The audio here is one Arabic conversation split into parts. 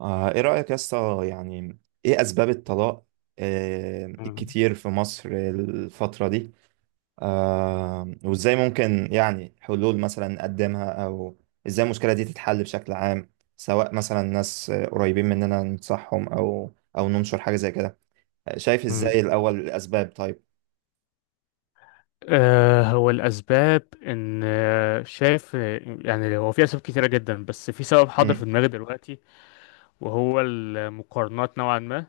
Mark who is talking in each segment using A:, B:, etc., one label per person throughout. A: ايه رأيك يا اسطى، يعني ايه اسباب الطلاق؟
B: مم.
A: الكتير في مصر الفترة دي. وازاي ممكن يعني حلول مثلا نقدمها، او ازاي المشكلة دي تتحل بشكل عام؟ سواء مثلا ناس قريبين مننا ننصحهم، او ننشر حاجة زي كده. شايف
B: مم.
A: ازاي الاول الاسباب؟ طيب.
B: هو الأسباب إن شايف يعني هو في أسباب كتيرة جدا، بس في سبب حاضر في
A: مم،
B: دماغي دلوقتي، وهو المقارنات نوعا ما.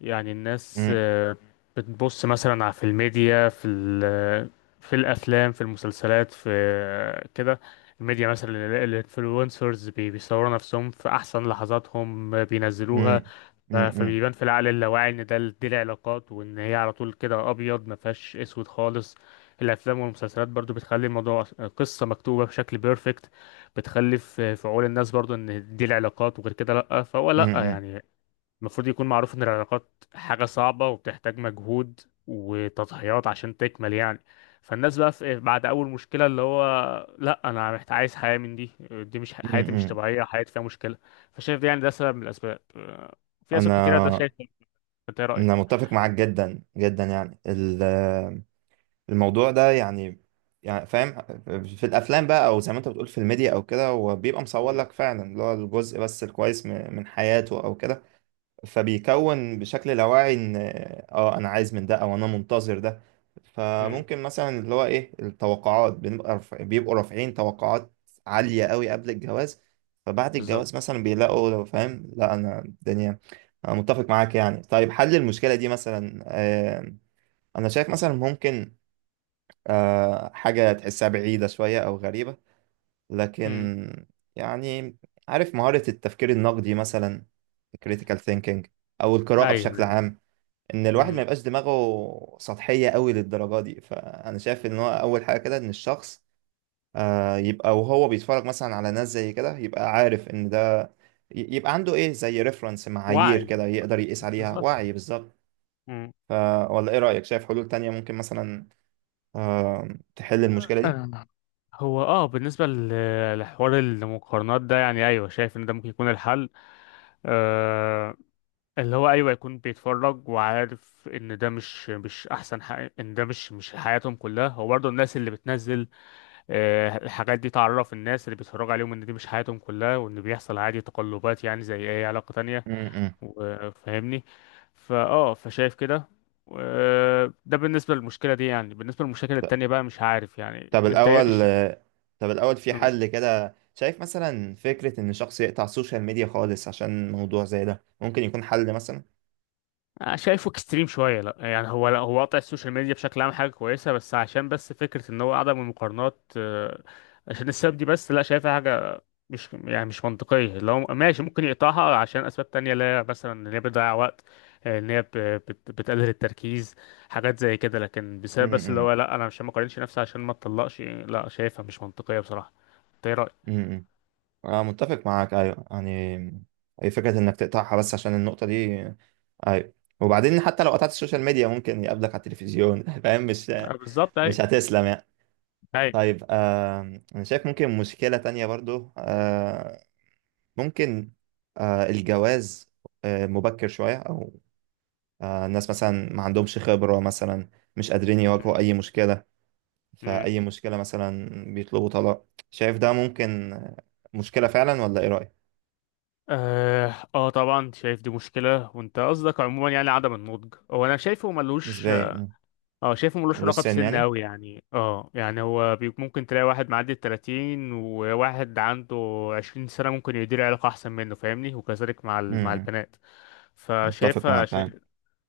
B: يعني الناس
A: مم،
B: بتبص مثلا على في الميديا، في في الأفلام في المسلسلات في كده. الميديا مثلا الانفلونسرز بيصوروا نفسهم في أحسن لحظاتهم، بينزلوها.
A: مم، مم، مم،
B: فبيبان في العقل اللاواعي ان دي العلاقات، وان هي على طول كده ابيض ما فيهاش اسود خالص. الافلام والمسلسلات برضو بتخلي الموضوع قصه مكتوبه بشكل بيرفكت، بتخلي في عقول الناس برضو ان دي العلاقات، وغير كده لا، فهو لا
A: مم،
B: يعني المفروض يكون معروف ان العلاقات حاجة صعبة وبتحتاج مجهود وتضحيات عشان تكمل يعني. فالناس بقى في بعد اول مشكلة اللي هو لا، انا محتاج عايز حياة من دي، دي مش
A: مم،
B: حياتي، مش
A: مم.
B: طبيعية، حياتي فيها مشكلة. فشايف ده يعني ده سبب من الاسباب، في اسباب كتيرة، ده
A: انا
B: شايف إيه؟ انت ايه
A: انا
B: رأيك؟
A: متفق معاك جدا جدا، يعني الموضوع ده، يعني فاهم. في الافلام بقى، او زي ما انت بتقول في الميديا او كده، هو بيبقى مصور
B: مم.
A: لك فعلا اللي هو الجزء بس الكويس من حياته او كده. فبيكون بشكل لاواعي ان اه انا عايز من ده، او انا منتظر ده.
B: مم.
A: فممكن مثلا اللي هو ايه التوقعات، بيبقوا رافعين توقعات عالية قوي قبل الجواز. فبعد الجواز
B: بالظبط.
A: مثلا بيلاقوا، لو فاهم، لا انا الدنيا. انا متفق معاك يعني. طيب حل المشكلة دي مثلا، انا شايف مثلا ممكن، حاجة تحسها بعيدة شوية أو غريبة،
B: مم.
A: لكن يعني، عارف مهارة التفكير النقدي مثلا، critical thinking، أو القراءة بشكل
B: ايوه.
A: عام، إن الواحد ما
B: مم.
A: يبقاش دماغه سطحية قوي للدرجة دي. فأنا شايف إن هو أول حاجة كده إن الشخص يبقى وهو بيتفرج مثلا على ناس زي كده، يبقى عارف إن ده، يبقى عنده إيه زي ريفرنس، معايير
B: وعي،
A: كده يقدر يقيس عليها،
B: بالظبط.
A: وعي بالظبط.
B: مم.
A: ف- ولا إيه رأيك؟ شايف حلول تانية ممكن مثلا آه، تحل المشكلة
B: آه. هو بالنسبة لحوار المقارنات ده. يعني ايوه، شايف ان ده ممكن يكون الحل اللي هو ايوه، يكون بيتفرج وعارف ان ده مش احسن حاجه، ان ده مش حياتهم كلها. هو برضه الناس اللي بتنزل الحاجات دي تعرف الناس اللي بيتفرجوا عليهم ان دي مش حياتهم كلها، وان بيحصل عادي تقلبات، يعني زي اي علاقه تانية
A: دي؟
B: وفاهمني. فشايف كده. ده بالنسبه للمشكله دي يعني. بالنسبه للمشاكل التانية بقى مش عارف، يعني
A: طب
B: انت
A: الأول،
B: إيه-؟
A: في حل كده، شايف مثلا فكرة إن شخص يقطع السوشيال ميديا خالص عشان موضوع زي ده ممكن يكون حل مثلا؟
B: شايفه اكستريم شويه، لا يعني هو، لا، هو قطع السوشيال ميديا بشكل عام حاجه كويسه، بس عشان بس فكره ان هو عدم المقارنات عشان السبب دي بس، لا، شايفها حاجه مش يعني مش منطقيه. لو ماشي ممكن يقطعها عشان اسباب تانية، لا، مثلا ان هي بتضيع وقت، ان هي بتقلل التركيز، حاجات زي كده. لكن بسبب بس اللي
A: امم
B: هو لا، انا مش ما اقارنش نفسي عشان ما اتطلقش، لا، شايفها مش منطقيه بصراحه. إنت ايه رايك؟
A: امم أنا متفق معاك، أيوه، يعني أي فكرة إنك تقطعها بس عشان النقطة دي. أيوه. وبعدين، حتى لو قطعت السوشيال ميديا، ممكن يقابلك على التلفزيون فاهم؟ مش
B: بالظبط. اي.
A: مش هتسلم يعني. طيب أنا شايف ممكن مشكلة تانية برضو، ممكن الجواز مبكر شوية، أو الناس مثلا ما عندهمش خبرة مثلا، مش قادرين
B: اي.
A: يواجهوا أي مشكلة. فأي مشكلة مثلا بيطلبوا طلاق. شايف ده ممكن مشكلة فعلا، ولا إيه رأيك؟
B: اه طبعا شايف دي مشكلة. وانت قصدك عموما يعني عدم النضج. هو انا شايفه ملوش،
A: نسبيا. مم.
B: اه شايفه ملوش علاقة
A: والسن
B: بسن
A: يعني؟
B: اوي يعني. اه يعني هو ممكن تلاقي واحد معدي الـ30 وواحد عنده 20 سنة ممكن يدير علاقة احسن منه، فاهمني. وكذلك مع مع
A: مم.
B: البنات
A: متفق
B: فشايفها.
A: معاك يعني.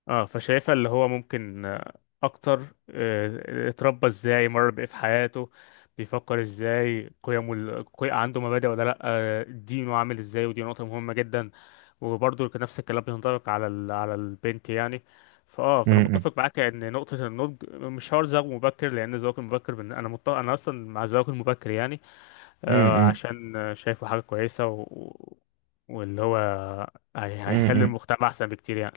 B: اه، فشايفها اللي هو ممكن اكتر اتربى ازاي، مر بايه في حياته، بيفكر ازاي، قيمه عنده مبادئ ولا لا، دينه عامل ازاي. ودي نقطة مهمة جدا. وبرضه كان نفس الكلام بينطبق على على البنت يعني. فانا
A: مم.
B: متفق معاك ان نقطة النضج مش شرط زواج مبكر، لان الزواج المبكر انا اصلا مع الزواج المبكر يعني،
A: مم.
B: عشان شايفه حاجة كويسة واللي هو هيخلي
A: مم.
B: المجتمع أحسن بكتير يعني.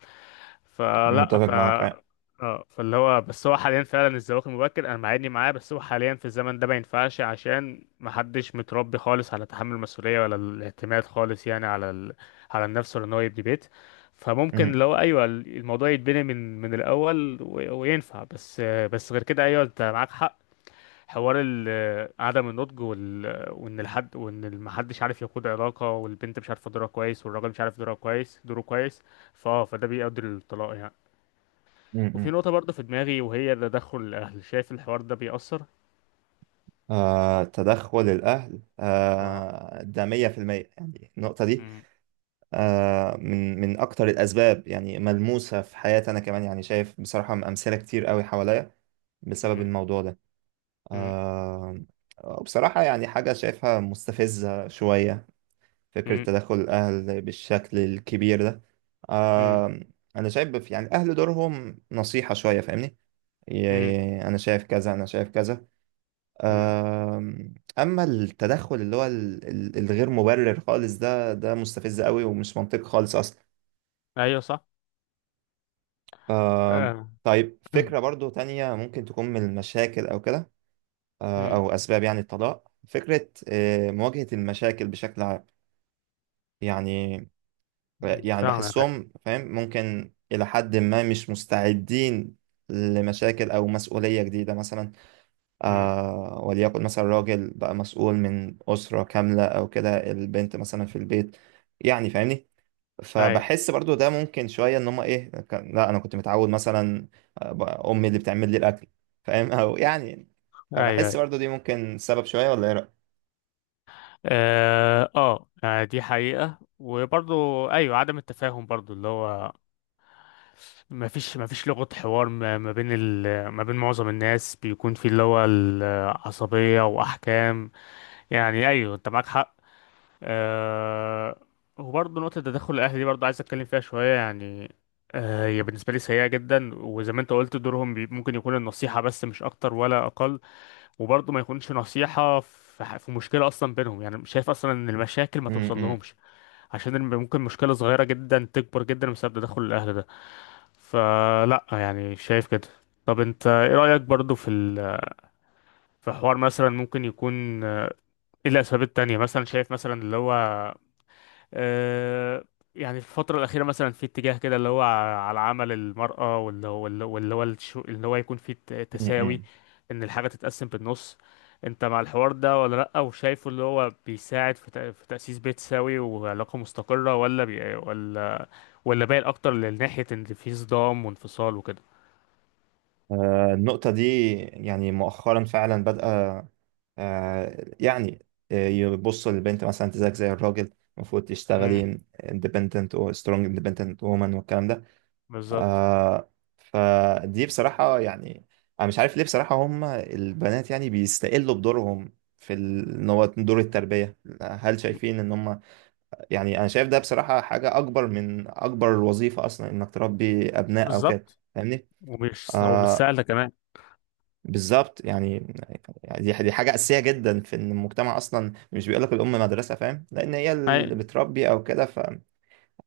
B: فلا،
A: متفق
B: ف
A: معاك يعني.
B: اه فاللي هو بس، هو حاليا فعلا الزواج المبكر انا معادني معاه، بس هو حاليا في الزمن ده ما ينفعش عشان ما حدش متربي خالص على تحمل المسؤولية ولا الاعتماد خالص يعني على على النفس، ولا ان هو يبني بيت. فممكن
A: مم.
B: لو ايوه الموضوع يتبني من الاول وينفع، بس غير كده ايوه انت معاك حق. حوار عدم النضج وان الحد وان محدش عارف يقود علاقه، والبنت مش عارفه دورها كويس، والراجل مش عارف دوره كويس. فده بيؤدي للطلاق يعني. وفي
A: مم.
B: نقطه برضه في دماغي، وهي تدخل الاهل، شايف الحوار ده بيأثر.
A: تدخل الأهل،
B: اه.
A: ده مية في المية يعني النقطة دي.
B: مم،
A: من أكتر الأسباب يعني، ملموسة في حياتي أنا كمان، يعني شايف بصراحة أمثلة كتير قوي حواليا بسبب
B: مم،
A: الموضوع ده.
B: مم،
A: آه بصراحة يعني، حاجة شايفها مستفزة شوية، فكرة
B: مم،
A: تدخل الأهل بالشكل الكبير ده.
B: مم،
A: آه أنا شايف يعني الأهل دورهم نصيحة شوية، فاهمني؟
B: مم،
A: أنا شايف كذا، أنا شايف كذا.
B: مم.
A: آه أما التدخل اللي هو الغير مبرر خالص ده، مستفز قوي ومش منطقي خالص أصلا.
B: ايوه صح.
A: آه
B: آه.
A: طيب فكرة برضو تانية ممكن تكون من المشاكل أو كده، أو
B: مم،
A: أسباب يعني الطلاق، فكرة مواجهة المشاكل بشكل عام يعني.
B: مم. فاهمك أيوة.
A: بحسهم فاهم ممكن إلى حد ما مش مستعدين لمشاكل أو مسؤولية جديدة مثلا.
B: مم.
A: وليكن مثلا راجل بقى مسؤول من أسرة كاملة، أو كده البنت مثلا في البيت، يعني فاهمني.
B: ايوه
A: فبحس برضو ده ممكن شوية، إن هما إيه لا أنا كنت متعود مثلا، أمي اللي بتعمل لي الأكل، فاهم؟ أو يعني،
B: ايوه. ايوه.
A: فبحس برضو دي ممكن سبب شوية، ولا إيه رأيك؟
B: يعني دي حقيقة. وبرضو ايوه عدم التفاهم برضو اللي هو ما فيش لغة حوار، ما بين ما بين معظم الناس بيكون في اللي هو العصبية وأحكام، يعني أيوه أنت معاك حق. أه... وبرضه نقطة تدخل الأهل دي برضه عايز أتكلم فيها شوية يعني. هي بالنسبة لي سيئة جدا، وزي ما أنت قلت دورهم ممكن يكون النصيحة بس، مش أكتر ولا أقل. وبرضه ما يكونش نصيحة في مشكلة أصلا بينهم، يعني مش شايف أصلا إن المشاكل ما
A: م-
B: توصل
A: م-
B: لهمش. عشان ممكن مشكلة صغيرة جدا تكبر جدا بسبب تدخل الأهل ده. فلا يعني، شايف كده. طب انت ايه رأيك برضو في في حوار مثلا ممكن يكون ايه الاسباب التانية مثلا، شايف مثلا اللي هو آه يعني في الفترة الأخيرة مثلا في اتجاه كده اللي هو على عمل المرأة، اللي هو يكون في
A: م-
B: تساوي،
A: م.
B: ان الحاجة تتقسم بالنص. انت مع الحوار ده ولا لأ؟ وشايفه اللي هو بيساعد في في تأسيس بيت سوي وعلاقة مستقرة، ولا ولا بايل اكتر لناحية ان في صدام وانفصال وكده.
A: النقطة دي يعني مؤخرا فعلا بدأ، يعني يبصوا للبنت مثلا، انت زيك زي الراجل، المفروض تشتغلي independent و strong independent woman والكلام ده.
B: بالظبط.
A: آه، فدي بصراحة يعني، أنا مش عارف ليه بصراحة، هم البنات يعني بيستقلوا بدورهم في ان هو دور التربية. هل شايفين ان هم، يعني انا شايف ده بصراحة حاجة اكبر من اكبر وظيفة اصلا، انك تربي ابناء او كده،
B: بالظبط.
A: فاهمني؟
B: ومش
A: آه،
B: سهلة كمان.
A: بالظبط يعني، دي حاجة أساسية جدا، في إن المجتمع أصلا مش بيقولك الأم مدرسة، فاهم؟ لأن هي
B: أي.
A: اللي بتربي أو كده.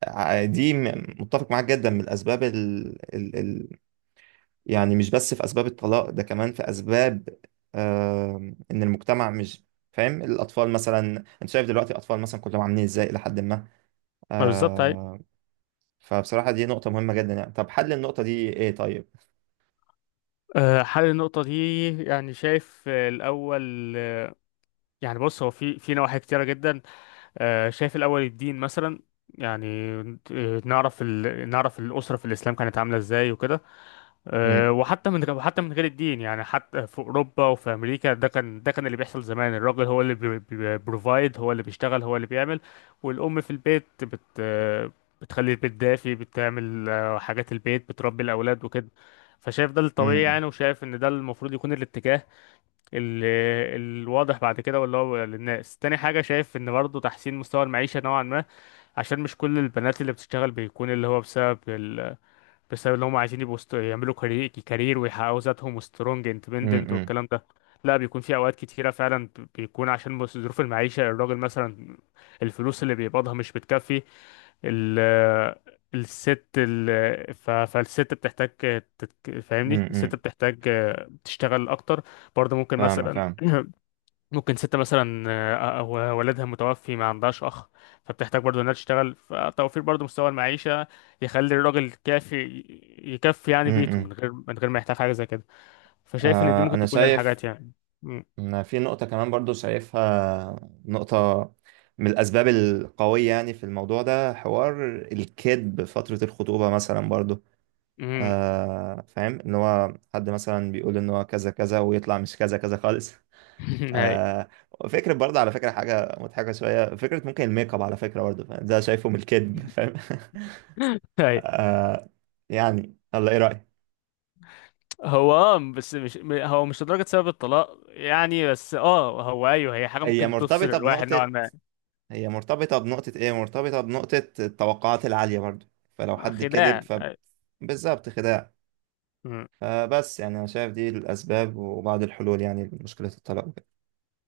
A: فدي متفق معاك جدا من الأسباب يعني مش بس في أسباب الطلاق ده، كمان في أسباب، إن المجتمع مش فاهم الأطفال مثلا. أنت شايف دلوقتي الأطفال مثلا كلهم عاملين إزاي إلى حد ما.
B: ما بالظبط. أي.
A: آه، فبصراحة دي نقطة مهمة جدا يعني. طب حل النقطة دي إيه طيب؟
B: حل النقطة دي، يعني شايف الأول، يعني بص هو في نواحي كتيرة جدا. شايف الأول الدين مثلا، يعني نعرف نعرف الأسرة في الإسلام كانت عاملة إزاي وكده.
A: م-
B: وحتى من غير الدين يعني، حتى في اوروبا وفي امريكا، ده كان، اللي بيحصل زمان الراجل هو اللي بروفايد، هو اللي بيشتغل، هو اللي بيعمل. والام في البيت بت أه، بتخلي البيت دافي، بتعمل حاجات البيت، بتربي الاولاد وكده. فشايف ده الطبيعي
A: م-
B: يعني، وشايف ان ده المفروض يكون الاتجاه ال- الواضح بعد كده واللي هو للناس. تاني حاجة شايف ان برضه تحسين مستوى المعيشة نوعا ما، عشان مش كل البنات اللي بتشتغل بيكون اللي هو بسبب ان هم عايزين يبقوا يعملوا كارير كارير ويحققوا ذاتهم وسترونج
A: م-
B: اندبندنت
A: م-
B: والكلام ده. لا، بيكون في اوقات كتيره فعلا بيكون عشان ظروف المعيشه. الراجل مثلا الفلوس اللي بيقبضها مش بتكفي، ال الست ال ف- فالست بتحتاج
A: م-
B: فاهمني، الست
A: م-
B: بتحتاج تشتغل اكتر. برضه ممكن
A: فاهمة
B: مثلا،
A: فاهمة.
B: ممكن ست مثلا أو والدها متوفي ما عندهاش أخ، فبتحتاج برضو إنها تشتغل، فتوفير برضو مستوى المعيشة يخلي الراجل يكفي
A: م-
B: يعني بيته،
A: م.
B: من غير ما يحتاج حاجة زي كده. فشايف إن دي ممكن
A: أنا
B: تكون
A: شايف
B: الحاجات يعني. م-
A: إن في نقطة كمان برضو، شايفها نقطة من الأسباب القوية يعني في الموضوع ده، حوار الكذب فترة الخطوبة مثلا برضو.
B: م-
A: فاهم إن هو حد مثلا بيقول إن هو كذا كذا، ويطلع مش كذا كذا خالص.
B: هاي
A: آه، فكرة برضه، على فكرة حاجة مضحكة شوية، فكرة ممكن الميك اب، على فكرة برضه فاهم؟ ده شايفه من الكذب، فاهم؟
B: هاي.
A: يعني الله، إيه رأيك؟
B: هو بس مش هو مش لدرجة سبب الطلاق يعني، بس هو أيوه، هي حاجة
A: هي
B: ممكن تفصل
A: مرتبطة
B: الواحد نوعا
A: بنقطة
B: ما.
A: هي مرتبطة بنقطة ايه، مرتبطة بنقطة التوقعات العالية برضو. فلو حد كذب
B: خداع.
A: بالظبط، خداع. فبس يعني انا شايف دي الاسباب وبعض الحلول يعني لمشكلة الطلاق.